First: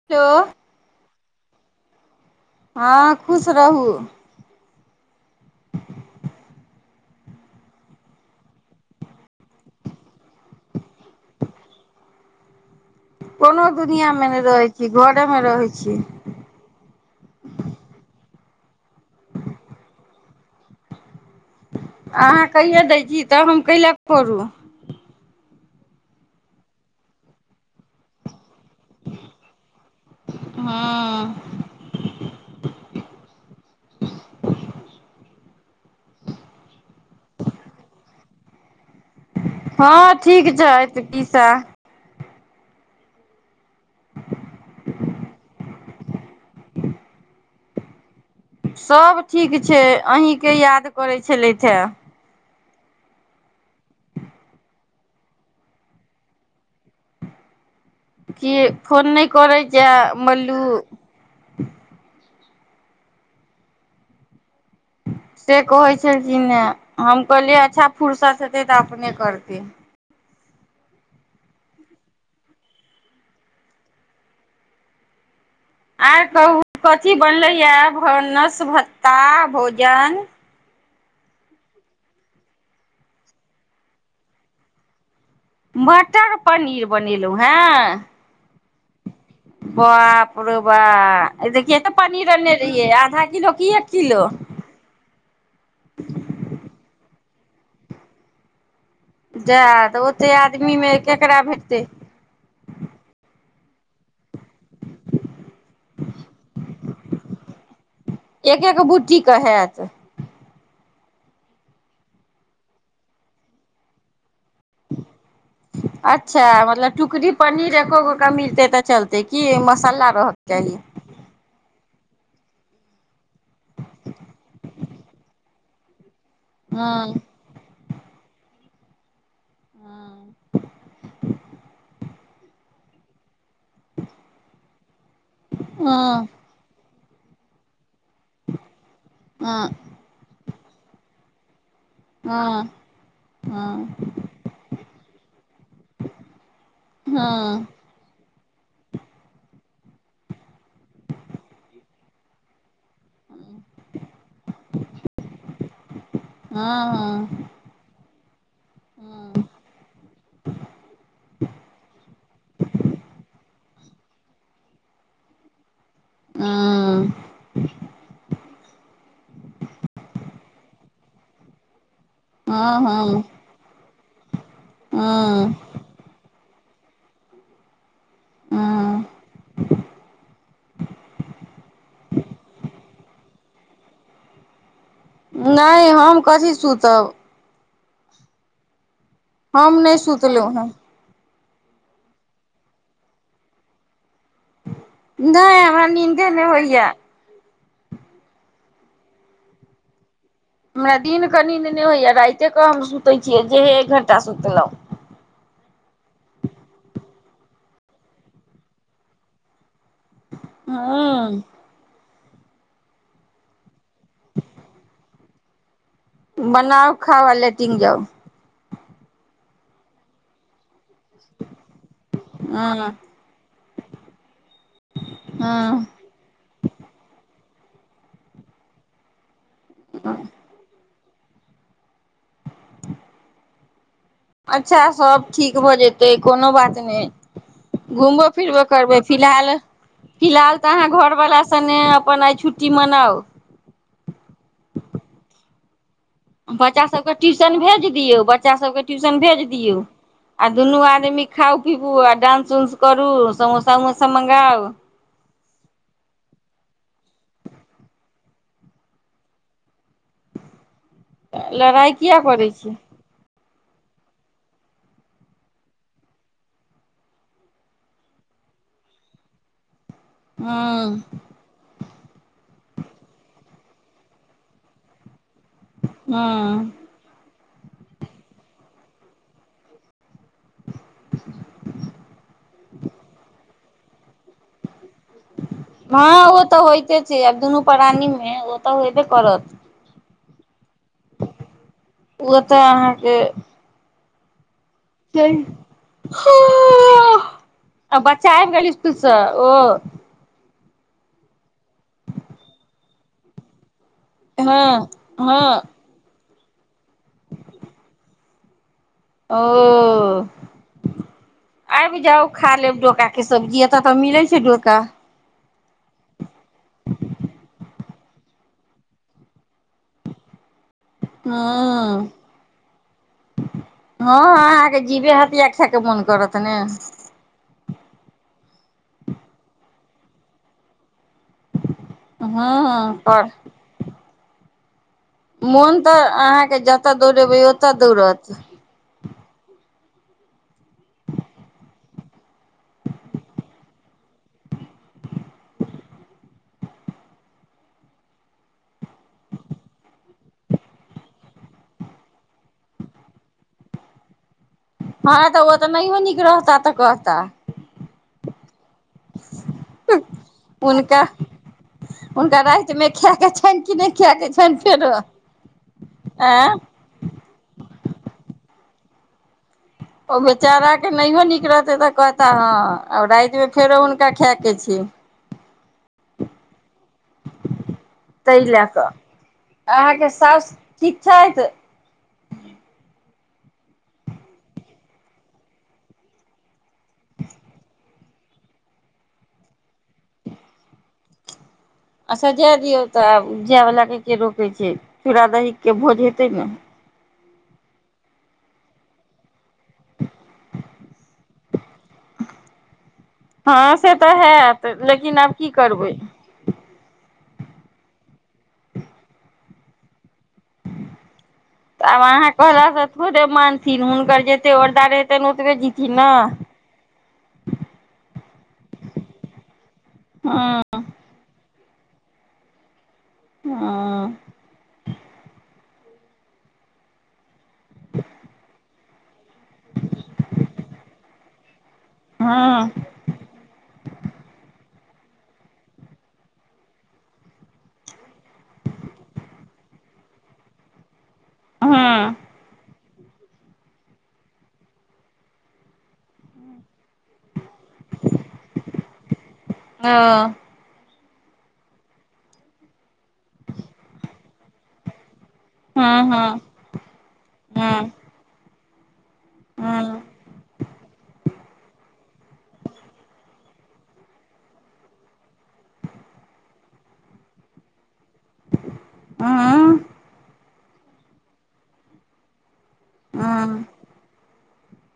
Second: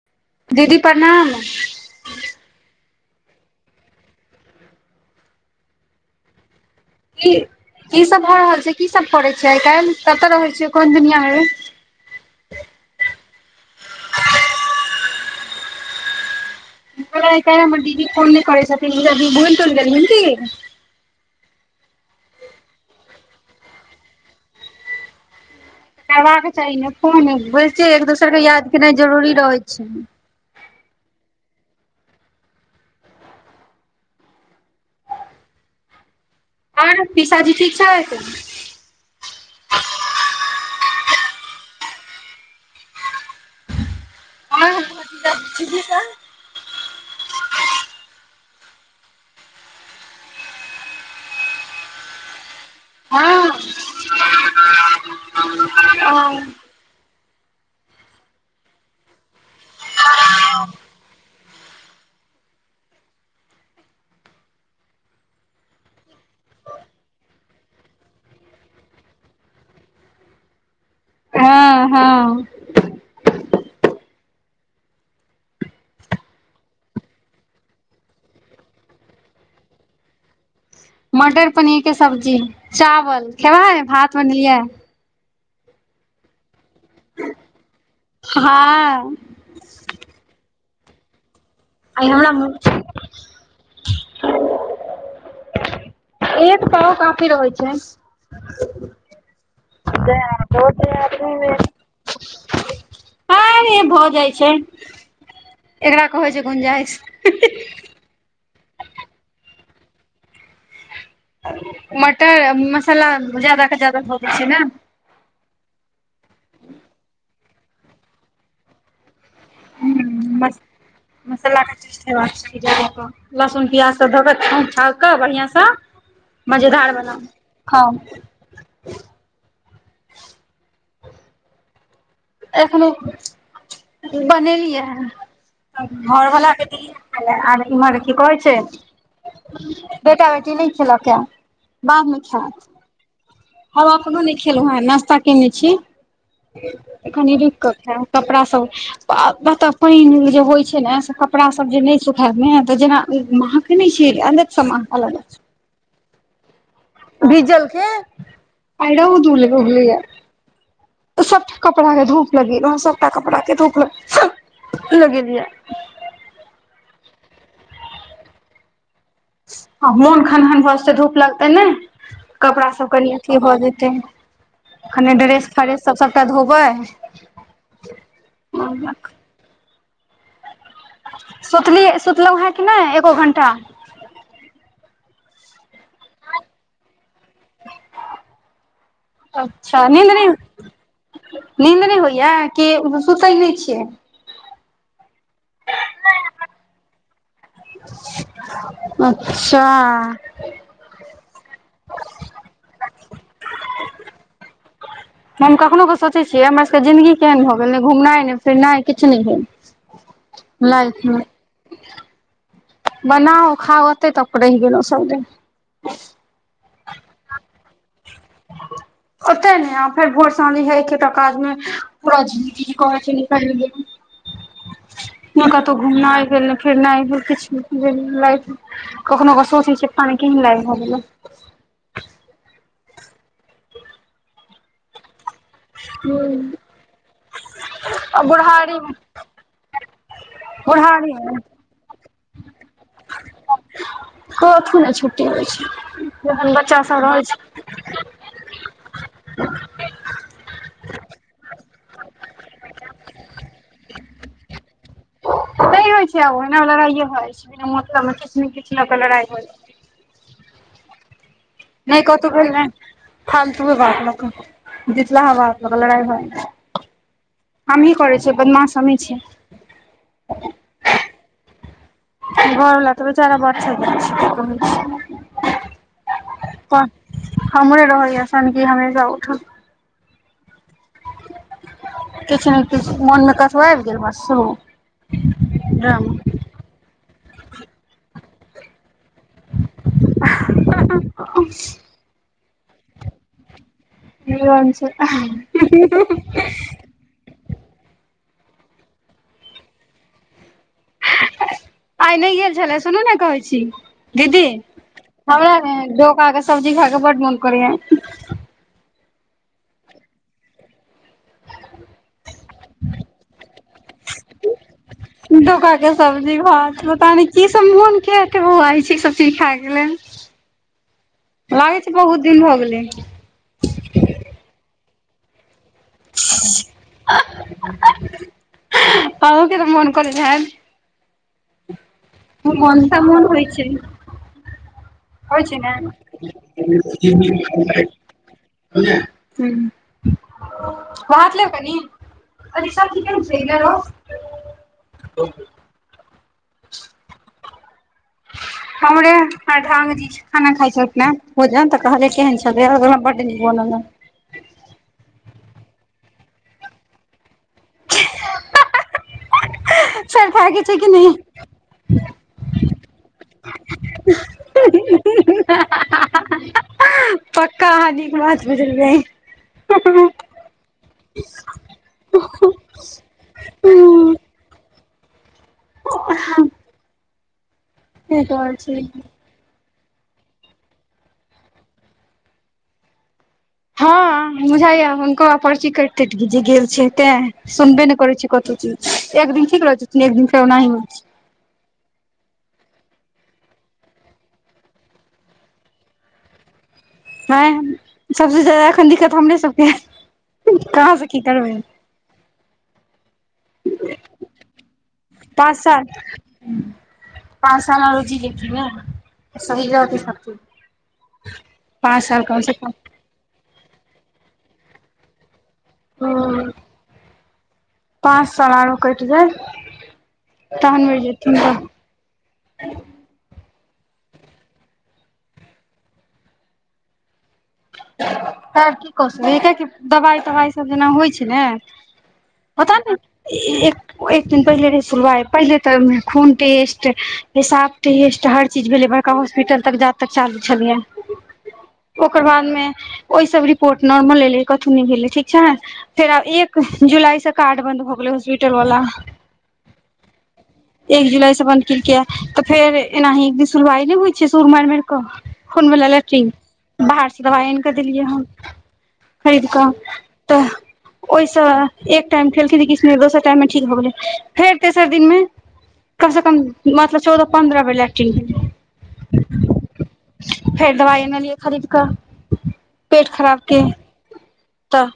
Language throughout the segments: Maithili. [unintelligible] दीदी प्रणाम हँ खुश रहू की की सब भ रहल छै की सब करै छैियै आइ काल्हि कतअ रहै छियै कोन दुनिया मे कोनो दुनिआ मे नहि रहैय छी घरे मे रहैय छीये आय कायल हमर दीदी फोन नय हि करै छथीन बोल तोल देलखिन की अहाँ कहिए दै छी त हम कैय ले परु करबाक चाही ने फोन बोलितिये एक दोसर के याद केनाइ जरूरी रहै छै हँ आओर पिशाजी ठीक छैथ हँ ठीक छैथ पीसा हँ [unintelligible] सभ ठीक छै अहीँ के याद करैत छलेथ ये हँ ओ की फोन नहि करै छै मल्लू से कहैत छलकिन ये हम कहलियै अच्छा फुुरसत हेतै त अपने करतै हँ हँ आयकहू कथी बने ने छियै नष्ट हो भ जय तइ भोजन मटर पनीर के सब्जी चावल छै्भात बनेलियै मटर पनीर बनेलहुँ हें हँ बाप रो बाप आइ कतेपनीर आने हमरा रहिये आधा किलो की एक किलो एक पांव काफी रहै छै सेह तऽ ओतेक आदमीमे केकरा भेटतै हँ य भऽ जाइ छै ककरा कहै छै गुंजाइश एक एक बुटीे के हेयत मटर मसाला जादद जादा धऽ दै छै न अच्छा मतलब टुकरी पनीर एकगोकमिछै तऽ चलतै तऽ कि मसल्ला रहऽके चाही मसलाा के छुहेबाक चाहि जदास लहसुन प्याज सब दक बढियां स मजेदारबनाउ खाऊ हँ एखनो बनेलियै हन घरवलाके के किछु आर इमहर की कहै छै बेटा बेटी नहि खेलक यै बाप छै हम अपनो नहि खेलहुँ ये नाास्ता केने छीकनि रुक कऽ खायब कपड़ा सबछै बाप रे एतपानि जे नहीं हहोछै ने से कपड़ा सब जेना नहिसुखातजेनामहक सुनै छियै अलग समान सब अलग हँ हँ भीजल छै आइ रौद उगलै या सबटा कपड़ा के धूप लगेलो हं सबटा कपड़ा के धूप लगेलिये आ आ--मोन खन हन हन भऽ जेतै धूप लगतै ने कपड़ा सब कनि अथी भऽ जेते कनि ड्रेस फ्रेस सत्रह का धोबै [inaudible] सुतली सुतलहुँ हन किनहि एको घण्टा नहि हम कथी सुतब हम अच्छा नीन्द नहि सुतलहुँ हेँ नीन्द नहि होइया कि सुतै नहि छियै नहि हमरा नींदे नहि होइया अच्छा हमरा दिनके नीन्द नहि होइए राते कऽ हम सुतै छियै जेएक घण्टा सुतलहुँ हम कखनहु कऽ सोचे छिये हमर सबके जिंन्दगी केहन भऽ गेल नहि घुमनाइ नहि फिरनाइ किछु नहि भेल [inaudible] लाइफ मऽ हूँ बनाउ खाउ ओते तक रहि गेलौ सबदिन बनाउ खाउ आ लेटिन जाउ ओते ने फेर भोर साॅंझ हइ सकाल मे पूरा जीती हूँ कह तो निकलबै नय हूँ कतहु घुमनाय भेल नय फिरनाय भेल किछ नय भेल लाइफ मऽ कखनो कऽ सोचे छिये पानी केहेत लाइग रहल यऽ अच्छा सभ ठीक भऽ जेतै कोनो बात नइ आ घुमबो फिरबो बुढ़ारी करबै फिलहाल - फिलहाल तऽ अहाँ बुढ़ारी घरवाला सने अपन आइ छुट्टी मनाउ कथू नय छुट्टी होइ छैय बच्चा सभकेँ ट्यूशन भेज दियौ बच्चा सभकेँ ट्यूशन भेज दियौ आ दुनू आदमी खाऊ पिबू आ डांस उंस करु समोसा उमोसा मंगाउ नय होइ छैय आब ओहिना लड़ाइए हो जाइ छैय बिना मतलब मऽ किछ नइ किछ लऽ कऽ लड़ाइ भऽ जाइ लड़ाइ नय किया कतो भेल करै नऽ छी फालतूये बात लऽ कऽ बितलाहा बात लऽ कऽ लड़ाइ भऽ जाय छै हमही करै छियै बदमाश हमही छियै हँ घरवला तऽ बेचारा वाॅटसप पर रहै छै हँ त हमरे रहैय सनकी हमेशा उठल किछ नय किछ मन मे कऽ आबि गेल बस शुरू हँ ड्रामा ओ तऽ होइते छैय आब दुनू प्राणी मे ओ तऽ होयबे करत [inaudible] ओ तऽ अहाँकेँ [unintelligible] छै छैय आ बच्चा आबि गेल इसकुल सँ ओ आइ नय गेल छले सुनू नऽ कहै छी दीदी हँ हँ हमरा ने डोका के सब्जी खाय केँ बड्ड मोन करै य ओ आइब जाउ खा लेब डोका केँ सब्जी एतऽ तऽ मिलै छैय डोका डोका केँ सब्जी भात पता नै की सब मोन किया कऽ बोआइ छैय इसब चीज खाय कऽ लेल [inaudible] लागै छै हँ बहुत दिन भऽ गेलै हँऽ अहाँकेँ जीवे हथिया खाय केँ मोन करत ने आहू केँ तऽ मोन करैत हैत मोन हँ तऽ मोन पर होइ छैय होइ छै ने। मोन तऽ अहाँके जतऽ दौड़ेबै ओतऽ दौड़त [unintelligible] हुँ भात लेब कनी। कनि सब्जी केहैन छै [unintelligible] [inaudible] हमरे प्रधान जी। खाना खाय छलखिन हँ भोजन तऽ कहयै केहन छल। ओ कहला बड निक बनल हैय हँ तऽ ओ तऽ नहियो निक रहता तऽ कहता। [inaudible] सर खाय केँ छै की हुनका नय हुनका रातिमे खाएके छैन कि नय खायकेँ छैन फेरो आँय। पक्का आहाॅं निक बात बजलियै। ओ बेचारा केँ नहियो नीक रहते तऽ कहता हाॅं। आ राति मे फेरो हुनका खाय केँ छै। ओ [unintelligible] ताहि लए छै कऽ अहाँके साउस ठीक छथि। हँ बुझाइय हुनको आब पर्ची कैट-तैट जे गेल छै तें। सुनबे नहि करै छै कतहु चीज एक दिन ठीक रहथिन एक दिन फेर ओनाहीं होई जाय छै। आछा जाय दियौ तऽ आब जाय वला के के रोकै छै चूड़ा दहीके भोज हेतै ने। है सबसे ज्यादा अखन दिक्कत हमरे सबके कहाँसँ की करबै। हँ से तऽ हैत। लेकिन आब की पाँच साल करबै पाँच साल आरो जी गेलखिन नऽ, समझियौ की सबकुछ [inaudible] तब अहाँ कहला सँ- थोड़े मानथिन हुनकर जते औरदा रैहतेन ओतबे जिथिन ने। ह पाँच साल आरो कटि जाय हँ तहन मरि जेथिन तऽ हँ कोसमेटक दबाइ तबाय जेना होय छनि ने पता हँ ने एक एक दिन पहिले रहै सुलवाय पहिले तऽ खून टेस्ट पेसाप टेस्ट हर चीज भेलै हॉस्पिटल तक जा तक चालू छलियै हँ ओकर बाद ओहि सब रिपोर्ट नॉर्मल एलै कथु नय भेलै ठीक छैन। फेर आब एक जुलाई सऽ- कार्ड बन्द भऽ गेले हॉस्पिटल वला हँ एक जुलाई से बन केलके तऽ फेर एनाही एक दिन सुुलवाइ नहि होइ छै सुल माऽइर खून वला हँ लेट्रीन हँ बाहर सऽ दबाइ आनि कऽ हँ देलियै हन। खरीद कऽ हँ तऽ ओहिसँ एक टाइम खेलखिन किछ नऽ भेल फेर दोसर टाइम मे ठीक भऽ गेलै फेर दोसर दिनमे कम से कम मतलब चौदह पन्द्रह बेर लै हँ [unintelligible] फेर दवाइ अनलियै खरीद करऽ पेट खराब के तऽ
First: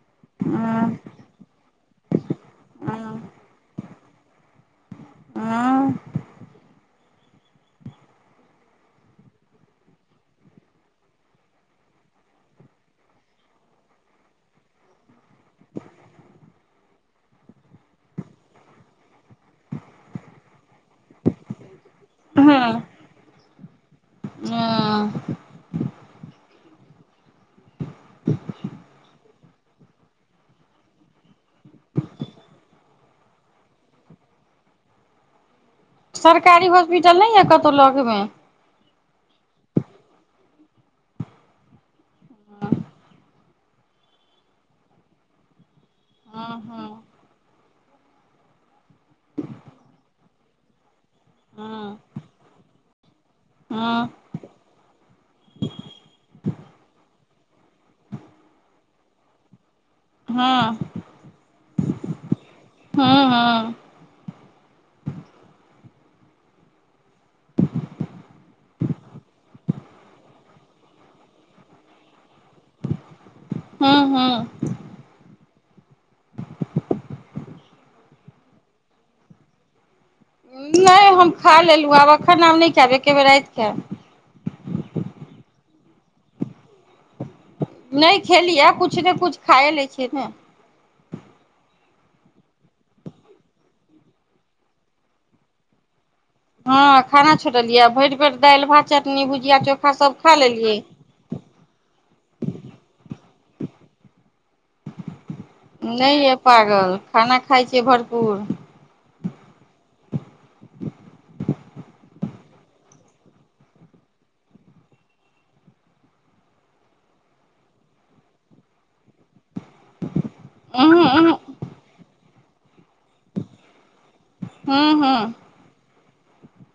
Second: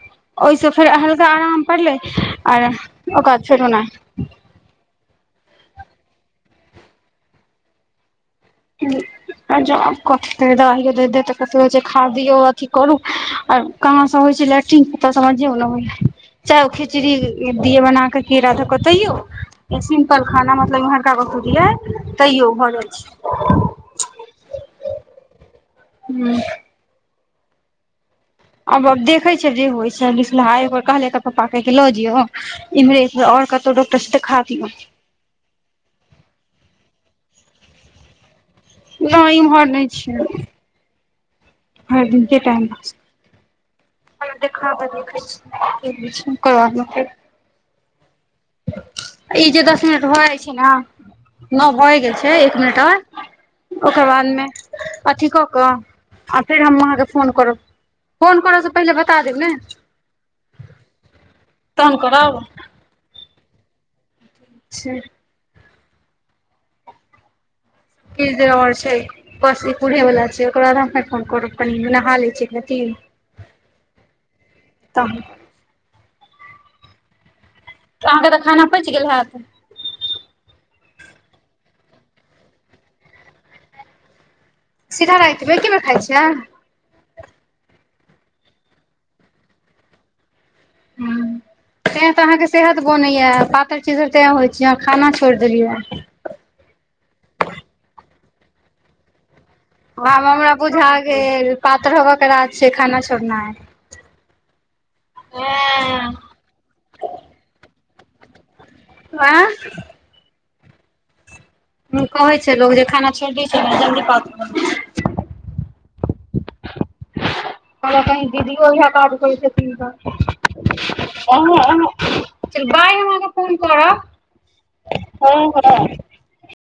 ओहिसँ फेर हल्का आराम पड़लै आर ओकर बाद फेर ओनाहीं। आँ [unintelligible] जब कथि दइ दे दे तऽ कथ हो छै खाादियऔ अथि करू आर कहाँ सऽ होइ छै लेट्रिन कता समझौ ने हो चाहे ओ खिचड़ी दिय बना कऽ की राधा कतऽ यो। सिम्पल खाना मतलब इम्हरका बतलियै हँ तैयो भय हँ जाइ छै। [unintelligible] हू [unintelligible] आबब देखे छलियै जे होइ छै सुलहा एक बेड़ कहलिय एकर पप्पा कऽ कि लऽ जयो इम्हरे आर कतौ डॉकटर से देखा दियौ। सरकारी हॉस्पिटल नहि यऽ कतहु लगमे। नहि इम्हर नहि छियै भेर दिन के टाइम हँ [unintelligible] हँ ै ई जे दस मिनट भऽ जाइ छै नऽ नो हँ भए गेल छै एक मिनट ओकर हँ बाद स्थान मऽ अथि कऽ कऽ फेर हम आहाँ कऽ फोन करब पहिले बता देब ने हँ तहन करब हँ हँ छैय किछ देर और छै बस पूरे वला छै ओकरा बाद हम अपने फोन कर कनि नहा लै छै एक रति हू हू तब अहाँके तऽ खाना पेच गेल हायत नहि हम खा लेलहुँ आब एखन आब नहि खायब एके बेेर राति खायब सीधा रातिै मऽ एकेबेर खाइ छियै नहि खेलियै कुछ ने कुछ खाए लै छिय ने हू तैं तऽ अहाँके सेहत बनैया पातर चितर तैं होइत छ अहाँ खाना छोड़ि देलियै हँ खाना छोरलियै भरि भरि दालि भात चटनी भुजिया चोख आब हमरा बुझा गेल पातर होब के राज छै खाना छोड़नाइ नहि ये पागल खाना खााय छिय भरपूर आय हू कहै छै लोको जे खाना छोड़ दै छै जल्दी प कहलक हऽ कही दीदी ईहाय काज को छैती [unintelligible] ओ ओ बइ हम आहा कऽ फोन करब हूँ हू हँ हँ।